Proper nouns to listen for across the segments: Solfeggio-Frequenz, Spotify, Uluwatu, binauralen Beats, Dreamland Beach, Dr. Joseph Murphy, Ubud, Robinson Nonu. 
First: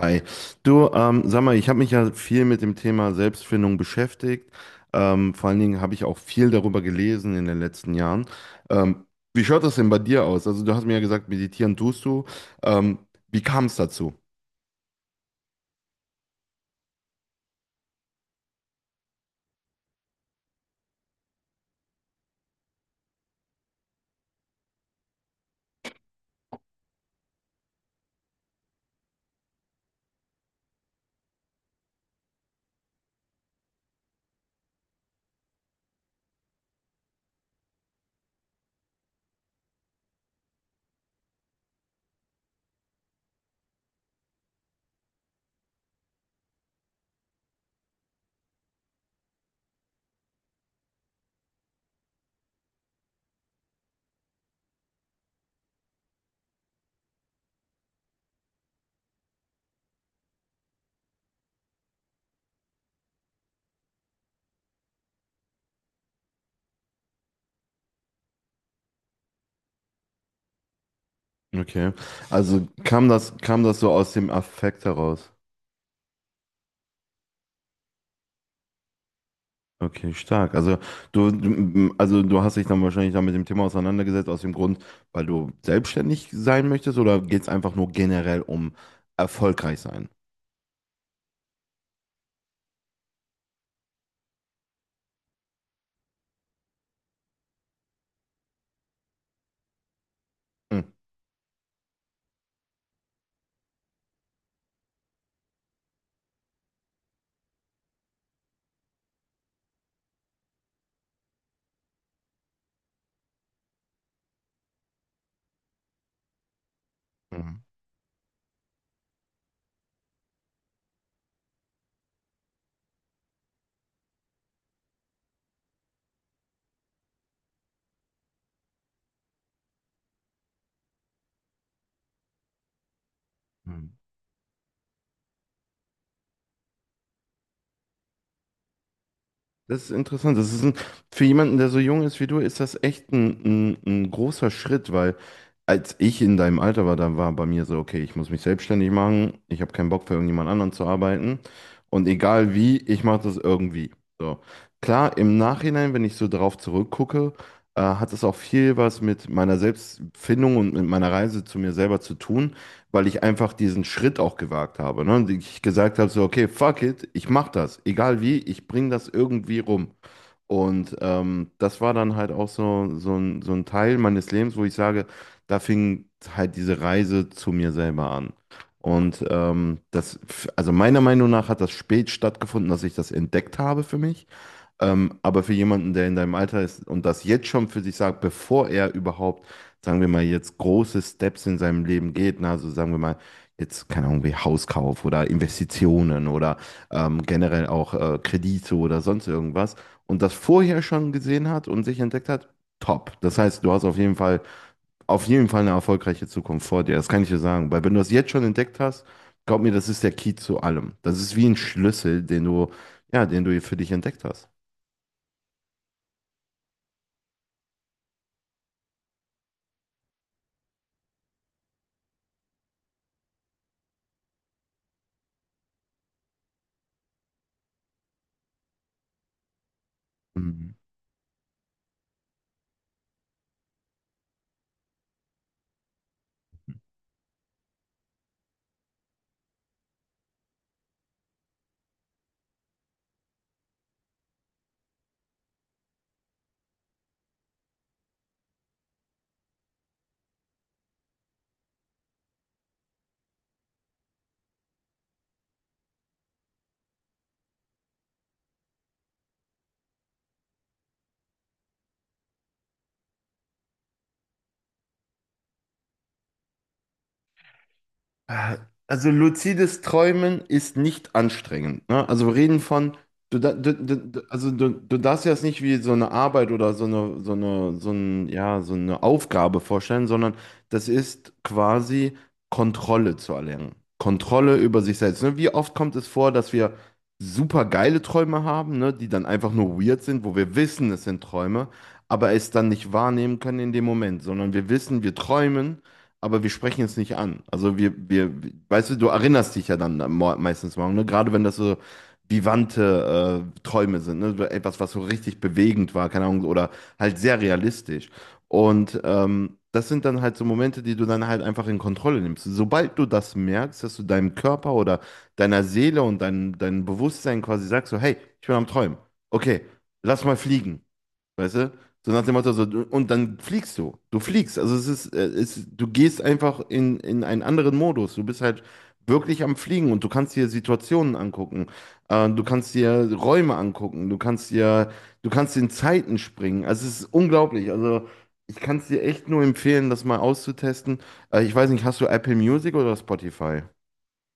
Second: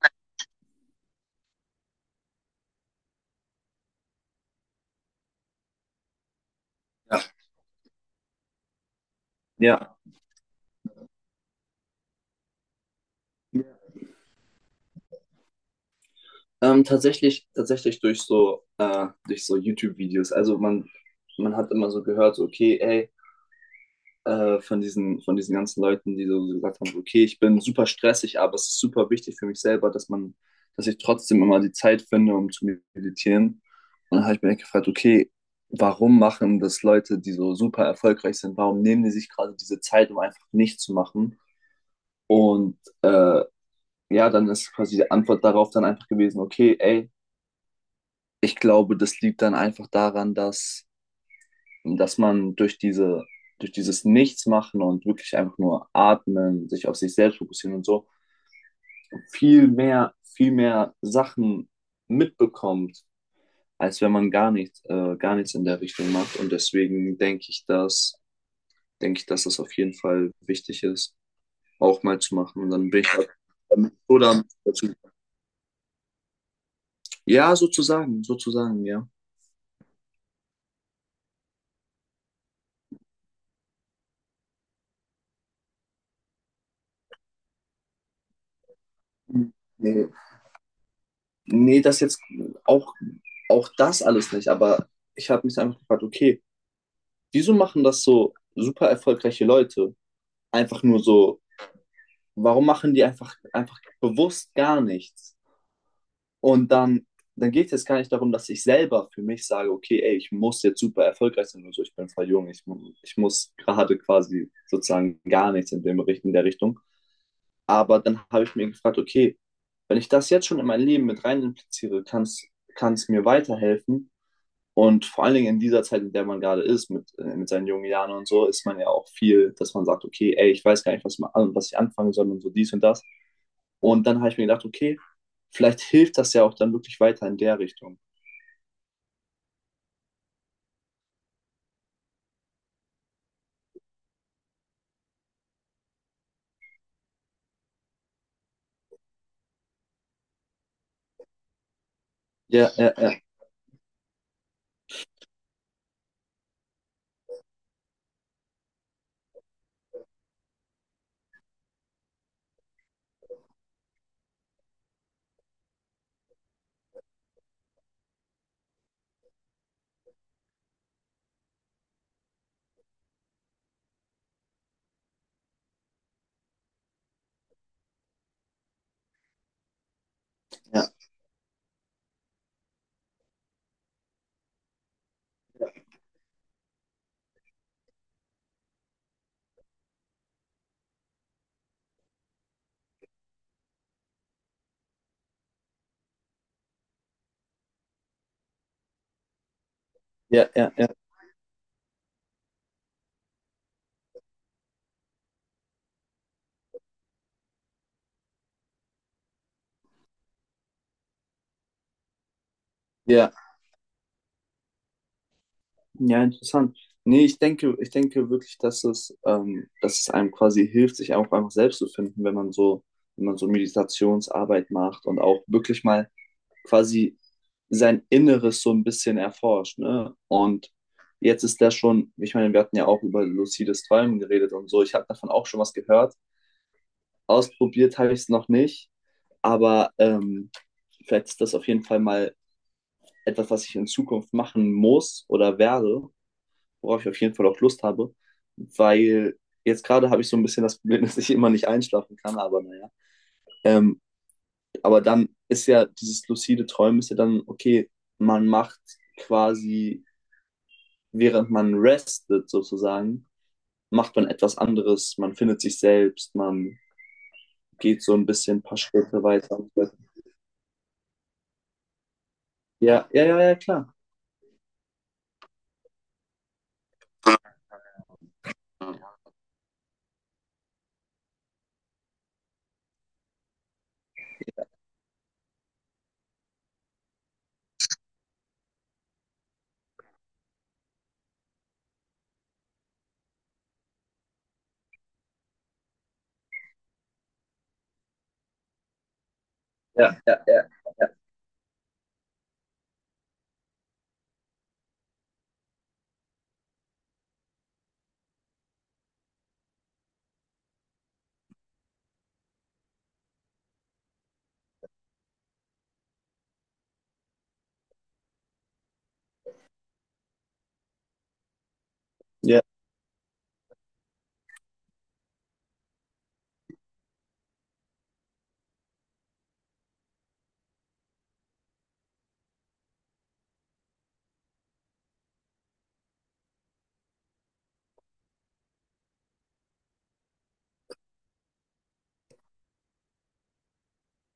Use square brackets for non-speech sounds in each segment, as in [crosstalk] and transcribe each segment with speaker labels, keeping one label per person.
Speaker 1: Hi. Du, sag mal, ich habe mich ja viel mit dem Thema Selbstfindung beschäftigt. Vor allen Dingen habe ich auch viel darüber
Speaker 2: Ja.
Speaker 1: gelesen in den letzten Jahren. Ähm, Wie schaut das denn
Speaker 2: Ja.
Speaker 1: bei dir aus? Also du hast mir ja gesagt, meditieren tust du. Ähm, Wie kam
Speaker 2: Ja.
Speaker 1: es dazu?
Speaker 2: Tatsächlich, tatsächlich durch so YouTube-Videos. Man hat immer so gehört, so, okay, ey, von von diesen ganzen Leuten, die so gesagt haben, so, okay, ich bin super stressig, aber es ist super wichtig für mich selber, dass ich trotzdem immer die Zeit finde, um zu meditieren. Und dann habe ich mir echt gefragt, okay, warum machen das Leute, die so super erfolgreich sind, warum nehmen die sich gerade diese Zeit, um einfach nichts zu machen? Und äh, ja, dann ist quasi die Antwort darauf dann einfach gewesen, okay, ey, ich glaube, das liegt dann einfach daran, dass man durch durch dieses Nichtsmachen und wirklich einfach nur atmen, sich auf sich selbst fokussieren und so, viel mehr Sachen mitbekommt, als wenn man gar nichts in der Richtung macht. Und deswegen denke ich, dass das auf jeden Fall wichtig ist,
Speaker 1: Okay.
Speaker 2: auch mal zu machen.
Speaker 1: Also
Speaker 2: Und dann bin
Speaker 1: kam
Speaker 2: ich halt
Speaker 1: das, kam das so
Speaker 2: damit-
Speaker 1: aus dem
Speaker 2: oder
Speaker 1: Affekt
Speaker 2: dazu.
Speaker 1: heraus?
Speaker 2: Ja, sozusagen, ja.
Speaker 1: Okay, stark. Also du hast dich dann wahrscheinlich dann mit dem Thema auseinandergesetzt aus dem Grund, weil du selbstständig sein möchtest oder geht es einfach nur generell um erfolgreich
Speaker 2: Nee.
Speaker 1: sein?
Speaker 2: Nee, das auch, auch das alles nicht, aber ich habe mich einfach gefragt, okay, wieso machen das so super erfolgreiche Leute? Einfach nur so, warum machen die einfach bewusst gar nichts? Und dann, dann geht es jetzt gar nicht darum, dass ich selber für mich sage, okay, ey, ich muss jetzt super erfolgreich sein oder so, ich bin voll jung, ich muss gerade quasi sozusagen gar nichts in in der Richtung.
Speaker 1: Mhm.
Speaker 2: Aber dann habe ich mir gefragt, okay, wenn ich das jetzt schon in mein Leben mit rein impliziere, kann es mir weiterhelfen. Und vor allen Dingen in dieser Zeit, in der man gerade ist, mit seinen jungen Jahren und so, ist man ja auch viel, dass man sagt, okay, ey, ich weiß gar nicht, was ich anfangen soll und so dies und das.
Speaker 1: Hm.
Speaker 2: Und dann habe ich mir gedacht, okay, vielleicht hilft das ja auch dann wirklich weiter in der Richtung.
Speaker 1: Das ist interessant. Für jemanden, der so jung ist wie du, ist das echt ein großer Schritt, weil als ich in deinem Alter war, da war bei mir so, okay, ich muss mich selbstständig machen, ich habe keinen Bock für irgendjemand anderen zu arbeiten und egal
Speaker 2: Ja,
Speaker 1: wie,
Speaker 2: ja,
Speaker 1: ich
Speaker 2: ja,
Speaker 1: mache das irgendwie. So. Klar, im Nachhinein, wenn ich so drauf zurückgucke, hat es auch viel was mit meiner Selbstfindung und mit meiner Reise zu mir selber zu tun, weil ich einfach diesen Schritt auch gewagt habe. Ne? Und ich gesagt habe so, okay, fuck it, ich mach das, egal wie, ich bring das irgendwie rum. Und das war dann halt auch so, so ein Teil meines Lebens, wo ich sage, da fing halt diese Reise zu mir selber an. Und das, also
Speaker 2: ja,
Speaker 1: meiner Meinung nach hat das spät stattgefunden, dass ich das entdeckt habe für mich. Aber für jemanden, der in deinem Alter ist und das jetzt schon für sich sagt, bevor er überhaupt, sagen wir mal, jetzt große Steps in seinem Leben geht, na, also sagen wir mal, jetzt, keine Ahnung, wie Hauskauf oder Investitionen oder generell auch Kredite oder sonst irgendwas und das
Speaker 2: ja, ja,
Speaker 1: vorher
Speaker 2: ja,
Speaker 1: schon gesehen hat und sich entdeckt hat, top. Das heißt, du hast auf jeden Fall eine erfolgreiche Zukunft vor dir. Das kann ich dir sagen, weil wenn du das jetzt schon entdeckt hast, glaub mir, das ist der Key zu allem. Das ist wie ein Schlüssel, ja,
Speaker 2: ja,
Speaker 1: den du für dich entdeckt hast.
Speaker 2: ja, interessant. Nee, ich denke wirklich, dass es einem quasi hilft, sich auch einfach selbst zu finden, wenn man so Meditationsarbeit macht und auch wirklich mal quasi sein Inneres so ein bisschen erforscht. Ne? Und
Speaker 1: Mhm.
Speaker 2: jetzt ist der schon, ich meine, wir hatten ja auch über lucides Träumen geredet und so. Ich habe davon auch schon was gehört. Ausprobiert habe ich es noch nicht, aber vielleicht ist das auf jeden Fall mal etwas, was ich in Zukunft machen muss oder werde, worauf ich auf jeden Fall auch Lust habe, weil jetzt gerade habe ich so ein bisschen das Problem, [laughs] dass ich immer nicht einschlafen kann, aber naja. Ähm, Aber dann ist ja dieses lucide Träumen ist ja dann, okay, man macht quasi, während man restet sozusagen, macht man etwas anderes, man findet sich selbst, man geht so ein
Speaker 1: Äh,
Speaker 2: bisschen ein paar
Speaker 1: Also
Speaker 2: Schritte weiter.
Speaker 1: luzides
Speaker 2: So.
Speaker 1: Träumen ist nicht anstrengend. Ne?
Speaker 2: Ja, ja,
Speaker 1: Du,
Speaker 2: ja,
Speaker 1: da-
Speaker 2: ja,
Speaker 1: du,
Speaker 2: klar.
Speaker 1: du, du- also du darfst dir das nicht wie so eine Arbeit oder so eine, so eine Aufgabe vorstellen, sondern das ist quasi Kontrolle zu erlernen. Kontrolle über sich selbst. Ne? Wie oft kommt es vor, dass wir super geile Träume haben, ne? Die dann einfach nur weird sind, wo wir wissen, es sind Träume, aber es dann nicht wahrnehmen können in dem Moment, sondern wir wissen, wir träumen, aber wir sprechen es nicht an. Weißt du, du erinnerst dich ja dann
Speaker 2: Ja, ja, ja.
Speaker 1: meistens morgen, ne? Gerade wenn das so vivante Träume sind, ne? So etwas, was so richtig bewegend war, keine Ahnung, oder halt sehr realistisch. Und das sind dann halt so Momente, die du dann halt einfach in Kontrolle nimmst. Sobald du das merkst, dass du deinem Körper oder deiner Seele und deinem Bewusstsein quasi sagst, so, hey, ich bin am Träumen. Okay, lass mal fliegen. Weißt du? So nach dem Motto,
Speaker 2: Ja,
Speaker 1: so, und dann fliegst du. Du fliegst. Also es ist, du gehst einfach in einen anderen Modus. Du bist halt wirklich am Fliegen und du kannst dir Situationen angucken. Du kannst dir Räume angucken. Du kannst in Zeiten springen. Also es ist unglaublich. Also ich kann es dir echt nur empfehlen, das mal auszutesten. Ich weiß nicht, hast du Apple Music oder Spotify?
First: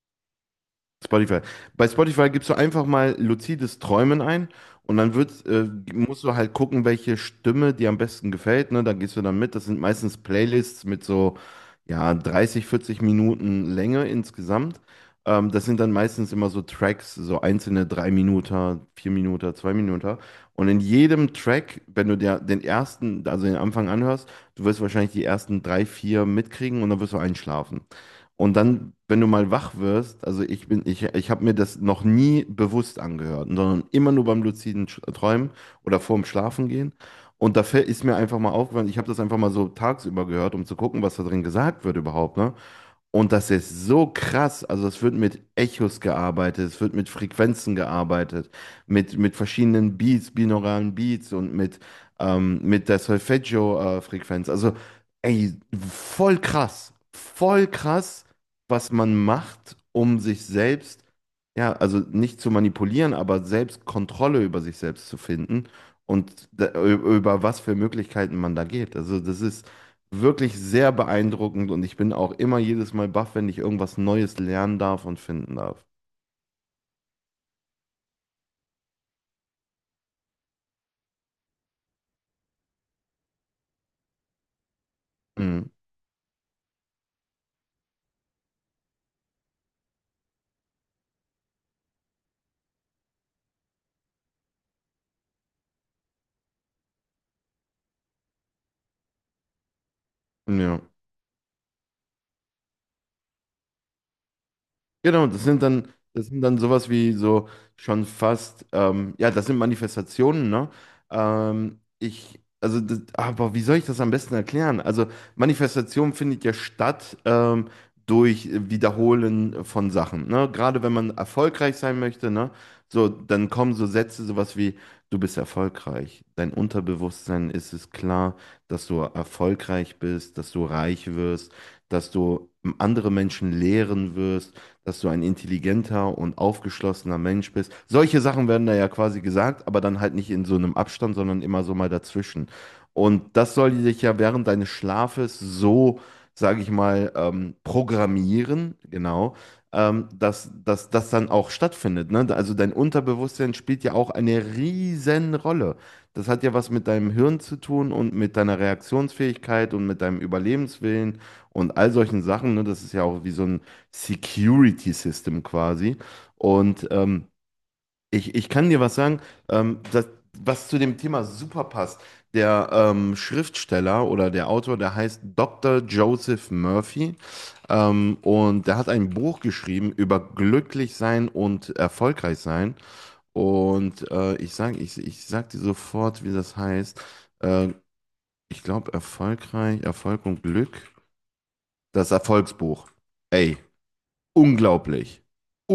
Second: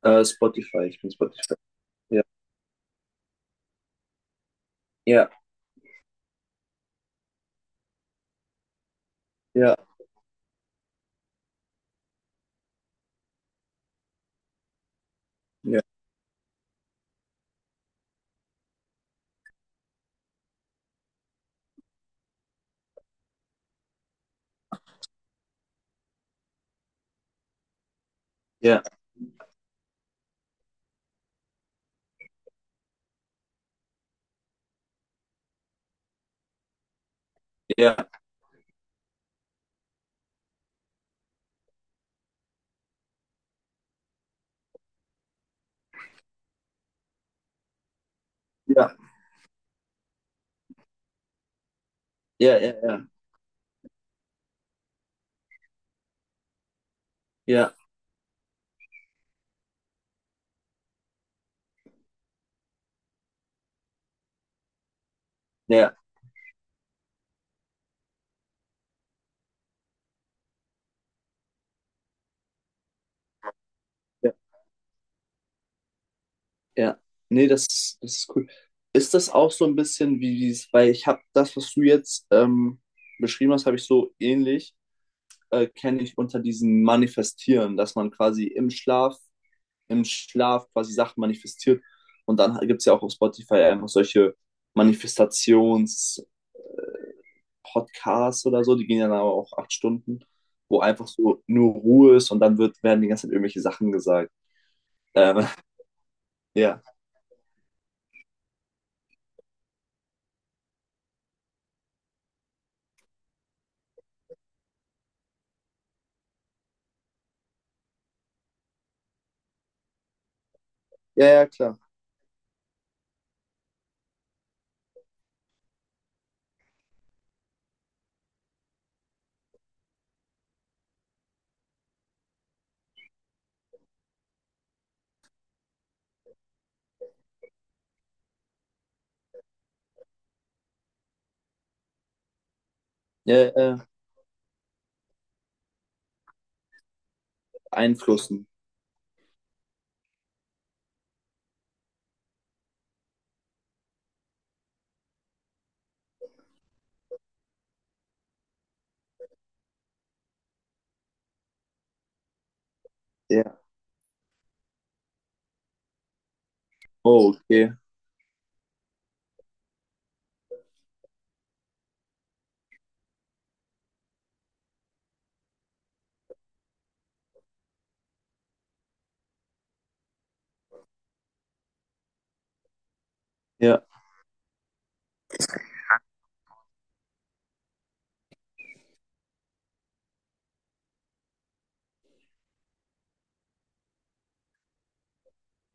Speaker 2: Spotify, ich bin
Speaker 1: Spotify.
Speaker 2: Spotify.
Speaker 1: Bei
Speaker 2: Ja,
Speaker 1: Spotify gibst du einfach mal luzides Träumen ein und dann
Speaker 2: ja,
Speaker 1: wird, musst du halt gucken, welche Stimme dir am besten gefällt. Ne? Dann gehst du dann mit. Das
Speaker 2: ja,
Speaker 1: sind meistens Playlists mit so ja, 30, 40 Minuten Länge insgesamt. Das sind
Speaker 2: ja,
Speaker 1: dann meistens immer so Tracks, so einzelne 3 Minuten, 4 Minuten, 2 Minuten. Und in jedem Track, wenn du dir den ersten, also den Anfang anhörst, du wirst wahrscheinlich die ersten drei, vier mitkriegen und dann wirst du einschlafen. Und
Speaker 2: ja,
Speaker 1: dann, wenn du mal wach wirst, also ich habe mir das noch nie bewusst angehört, sondern immer nur beim luziden Träumen oder vorm Schlafengehen. Und da
Speaker 2: ja,
Speaker 1: ist mir einfach mal aufgefallen, ich habe das einfach mal so tagsüber gehört, um zu gucken, was da drin gesagt wird überhaupt, ne? Und das ist so krass. Also es wird mit Echos gearbeitet, es wird mit Frequenzen gearbeitet,
Speaker 2: ja,
Speaker 1: mit verschiedenen Beats, binauralen Beats und
Speaker 2: ja,
Speaker 1: mit der
Speaker 2: ja,
Speaker 1: Solfeggio-Frequenz. Also ey, voll krass.
Speaker 2: ja, ja,
Speaker 1: Voll
Speaker 2: ja,
Speaker 1: krass, was man macht, um sich selbst, ja, also nicht zu manipulieren, aber selbst Kontrolle über sich selbst zu finden
Speaker 2: ja.
Speaker 1: und über was für Möglichkeiten man da geht. Also das ist wirklich sehr beeindruckend und ich bin auch immer jedes Mal baff, wenn ich irgendwas Neues lernen darf und finden darf.
Speaker 2: Ja, nee, das, das ist cool. Ist das auch so ein bisschen wie dieses, weil ich habe das, was du jetzt beschrieben hast, habe ich so ähnlich,
Speaker 1: Mhm.
Speaker 2: kenne ich unter diesem Manifestieren, dass man quasi im Schlaf quasi Sachen manifestiert. Und dann gibt es ja auch auf Spotify einfach solche Manifestations-Podcasts oder so, die gehen ja dann aber auch 8 Stunden,
Speaker 1: Ja.
Speaker 2: wo einfach so nur Ruhe ist und werden die ganze Zeit irgendwelche Sachen gesagt.
Speaker 1: Genau,
Speaker 2: Ähm,
Speaker 1: das sind
Speaker 2: [laughs]
Speaker 1: dann
Speaker 2: ja,
Speaker 1: sowas wie so schon fast, ja, das sind Manifestationen, ne? Aber wie soll ich das am besten erklären? Also, Manifestation findet ja statt durch Wiederholen von Sachen, ne? Gerade wenn man
Speaker 2: ja, ja, klar.
Speaker 1: erfolgreich sein möchte, ne? So, dann kommen so Sätze, sowas wie, du bist erfolgreich. Dein Unterbewusstsein ist es klar, dass du erfolgreich bist, dass du reich wirst, dass du andere Menschen lehren wirst, dass du ein intelligenter und aufgeschlossener Mensch bist. Solche Sachen werden da ja quasi gesagt, aber dann halt nicht in so einem Abstand, sondern immer so mal dazwischen. Und
Speaker 2: Ja,
Speaker 1: das soll dich ja während deines Schlafes so, sage ich mal,
Speaker 2: einflussen.
Speaker 1: programmieren, genau, dass, dass das dann auch stattfindet. Ne? Also dein Unterbewusstsein spielt ja auch eine riesen Rolle. Das hat ja was mit deinem Hirn zu tun und mit deiner Reaktionsfähigkeit und mit deinem Überlebenswillen und all solchen Sachen. Ne? Das ist ja auch wie
Speaker 2: Ja.
Speaker 1: so
Speaker 2: Einflussen.
Speaker 1: ein Security System quasi. Und
Speaker 2: Oh, okay.
Speaker 1: ich kann dir was sagen, das, was zu dem Thema super passt. Der Schriftsteller oder der Autor, der heißt Dr. Joseph Murphy. Und der hat ein Buch geschrieben über glücklich sein und erfolgreich sein.
Speaker 2: Ja.
Speaker 1: Und ich sag dir sofort, wie das heißt. Äh, Ich glaube, erfolgreich, Erfolg und Glück. Das Erfolgsbuch. Ey, unglaublich.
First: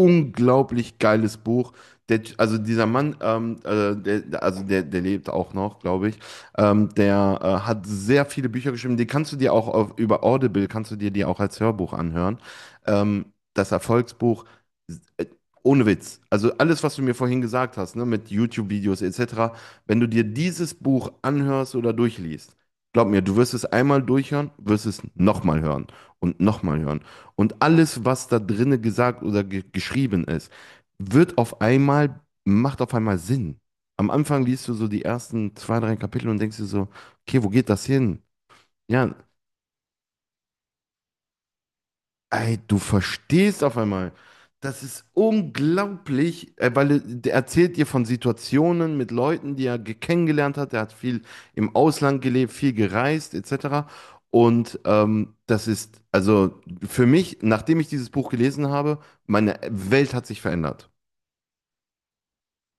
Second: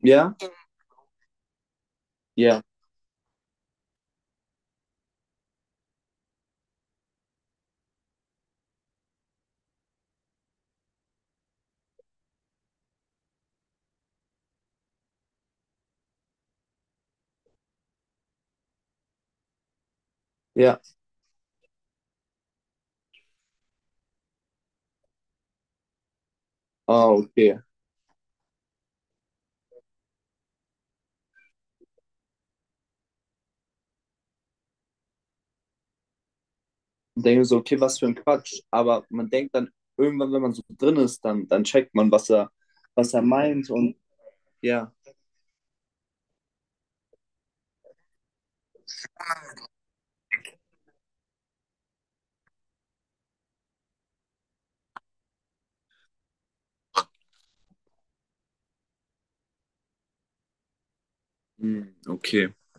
Speaker 2: Ja?
Speaker 1: geiles Buch. Der, also
Speaker 2: Ja.
Speaker 1: dieser Mann, der lebt auch noch, glaube ich. Der hat sehr viele Bücher geschrieben. Die kannst du dir auch auf, über Audible, kannst du dir die auch als Hörbuch anhören. Ähm, Das Erfolgsbuch, äh, ohne Witz. Also alles, was du mir vorhin gesagt hast, ne, mit YouTube-Videos etc., wenn du dir dieses
Speaker 2: Ja.
Speaker 1: Buch anhörst oder durchliest, glaub mir, du wirst es einmal durchhören, wirst es nochmal hören.
Speaker 2: Ah, okay.
Speaker 1: Und alles, was da drinnen gesagt oder ge geschrieben ist, wird auf einmal, macht auf einmal Sinn. Am Anfang liest du so die ersten zwei, drei Kapitel und denkst dir so,
Speaker 2: Und
Speaker 1: okay,
Speaker 2: denke
Speaker 1: wo
Speaker 2: so,
Speaker 1: geht
Speaker 2: okay,
Speaker 1: das
Speaker 2: was für ein
Speaker 1: hin?
Speaker 2: Quatsch. Aber
Speaker 1: Ja,
Speaker 2: man denkt dann irgendwann, wenn man so drin ist, dann checkt man,
Speaker 1: ey, du
Speaker 2: was er
Speaker 1: verstehst
Speaker 2: meint
Speaker 1: auf
Speaker 2: und
Speaker 1: einmal. Das
Speaker 2: ja.
Speaker 1: ist unglaublich, weil der erzählt dir von Situationen mit Leuten, die er kennengelernt hat. Er hat viel im Ausland gelebt, viel gereist, etc. Und das ist, also für mich, nachdem ich dieses Buch gelesen habe, meine Welt hat sich verändert.
Speaker 2: Hm, okay.